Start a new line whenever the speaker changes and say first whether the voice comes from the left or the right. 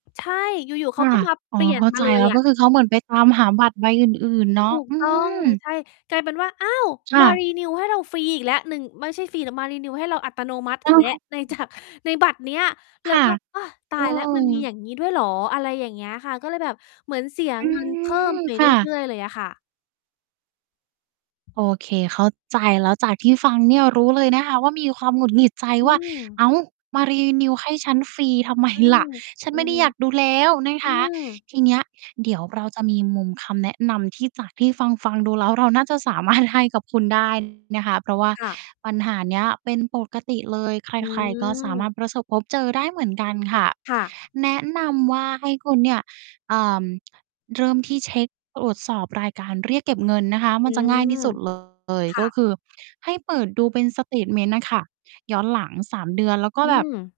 left: ใช่ อยู่ ๆ เ
right: ค
left: ขา
right: ่ะ
left: ก็มา
right: อ๋อ
left: เปลี่ย
right: เ
left: น
right: ข้า
left: มา
right: ใจ
left: เล
right: แ
left: ย
right: ล้ว
left: อ
right: ก็
left: ะ
right: คือเขาเหมือนไปตามหาบัตรใบอื่น ๆ เนา
left: ถ
right: ะ
left: ูก
right: อื
left: ต้อง
right: ม
left: ใช่ กลายเป็นว่า อ้าว!
right: ค
left: ม
right: ่
left: า
right: ะ
left: renew ให้เราฟรีอีกแล้วหนึ่ง ไม่ใช่ฟรีแต่มา renew ให้เราอัตโนมัติ
right: เอ
left: อี
right: อ
left: กแล้
right: ให
left: ว
right: ้
left: ในจาก ในบัตรเนี้ย แล
right: ค
left: ้
right: ่
left: ว
right: ะ
left: ก็ "โอ้ ต
right: เ
left: า
right: อ
left: ยแล้วมันมีอ
right: อ
left: ย่างงี้ด้วยเหรอ" อะไรอย่างเงี้ยค่ะ ก็เลยแบบเหมือนเสีย
right: อื
left: เงินเพิ่ม
right: ม
left: ไป
right: ค
left: เร
right: ่ะ
left: ื่อย ๆ เลยอะค่ะ
right: โอเค เข้าใจแล้ว จากที่ฟังเนี่ยรู้เลยนะคะว่ามีความหงุดหงิดใจ
left: อื
right: ว่า อ
left: ม
right: ้าว! มา renew ให้ฉันฟรีทำ ไม
left: อื
right: ล
left: ม
right: ่ะ ฉั
left: อ
right: น
left: ื
right: ไม
left: อ
right: ่ได้
left: ฮึ
right: อยากดูแล้วนะ
left: อื
right: คะ
left: ม
right: ทีเนี้ย เดี๋ยวเราจะมีมุมคำแนะนำที่จากที่ฟัง ๆ ดูแล้วเราน่าจะ สามารถให้ กับคุณ ได้ นะคะ เพราะว่า
left: ค่ะ
right: ปัญหาเนี้ยเป็นปกติเลย ใ
left: อื
right: คร ๆ ก็สา
left: ม
right: มารถประสบพบเจอได้เหมือนกันค่ะ
left: ค่ะ
right: แนะนำว่าให้คุณเนี่ย อ่า เริ่มที่เช็คตรวจสอบรายการเรียกเก็บเงินนะคะ ม
left: อ
right: ั
left: ื
right: นจะง่ายท
left: ม
right: ี่สุด เลย
left: ค่
right: ก็
left: ะ
right: คือให้เปิดดูเป็นสเตตเมนต์อะค่ะ ย้อนหลัง 3 เดือน แล้วก็
left: อื
right: แบบ
left: ม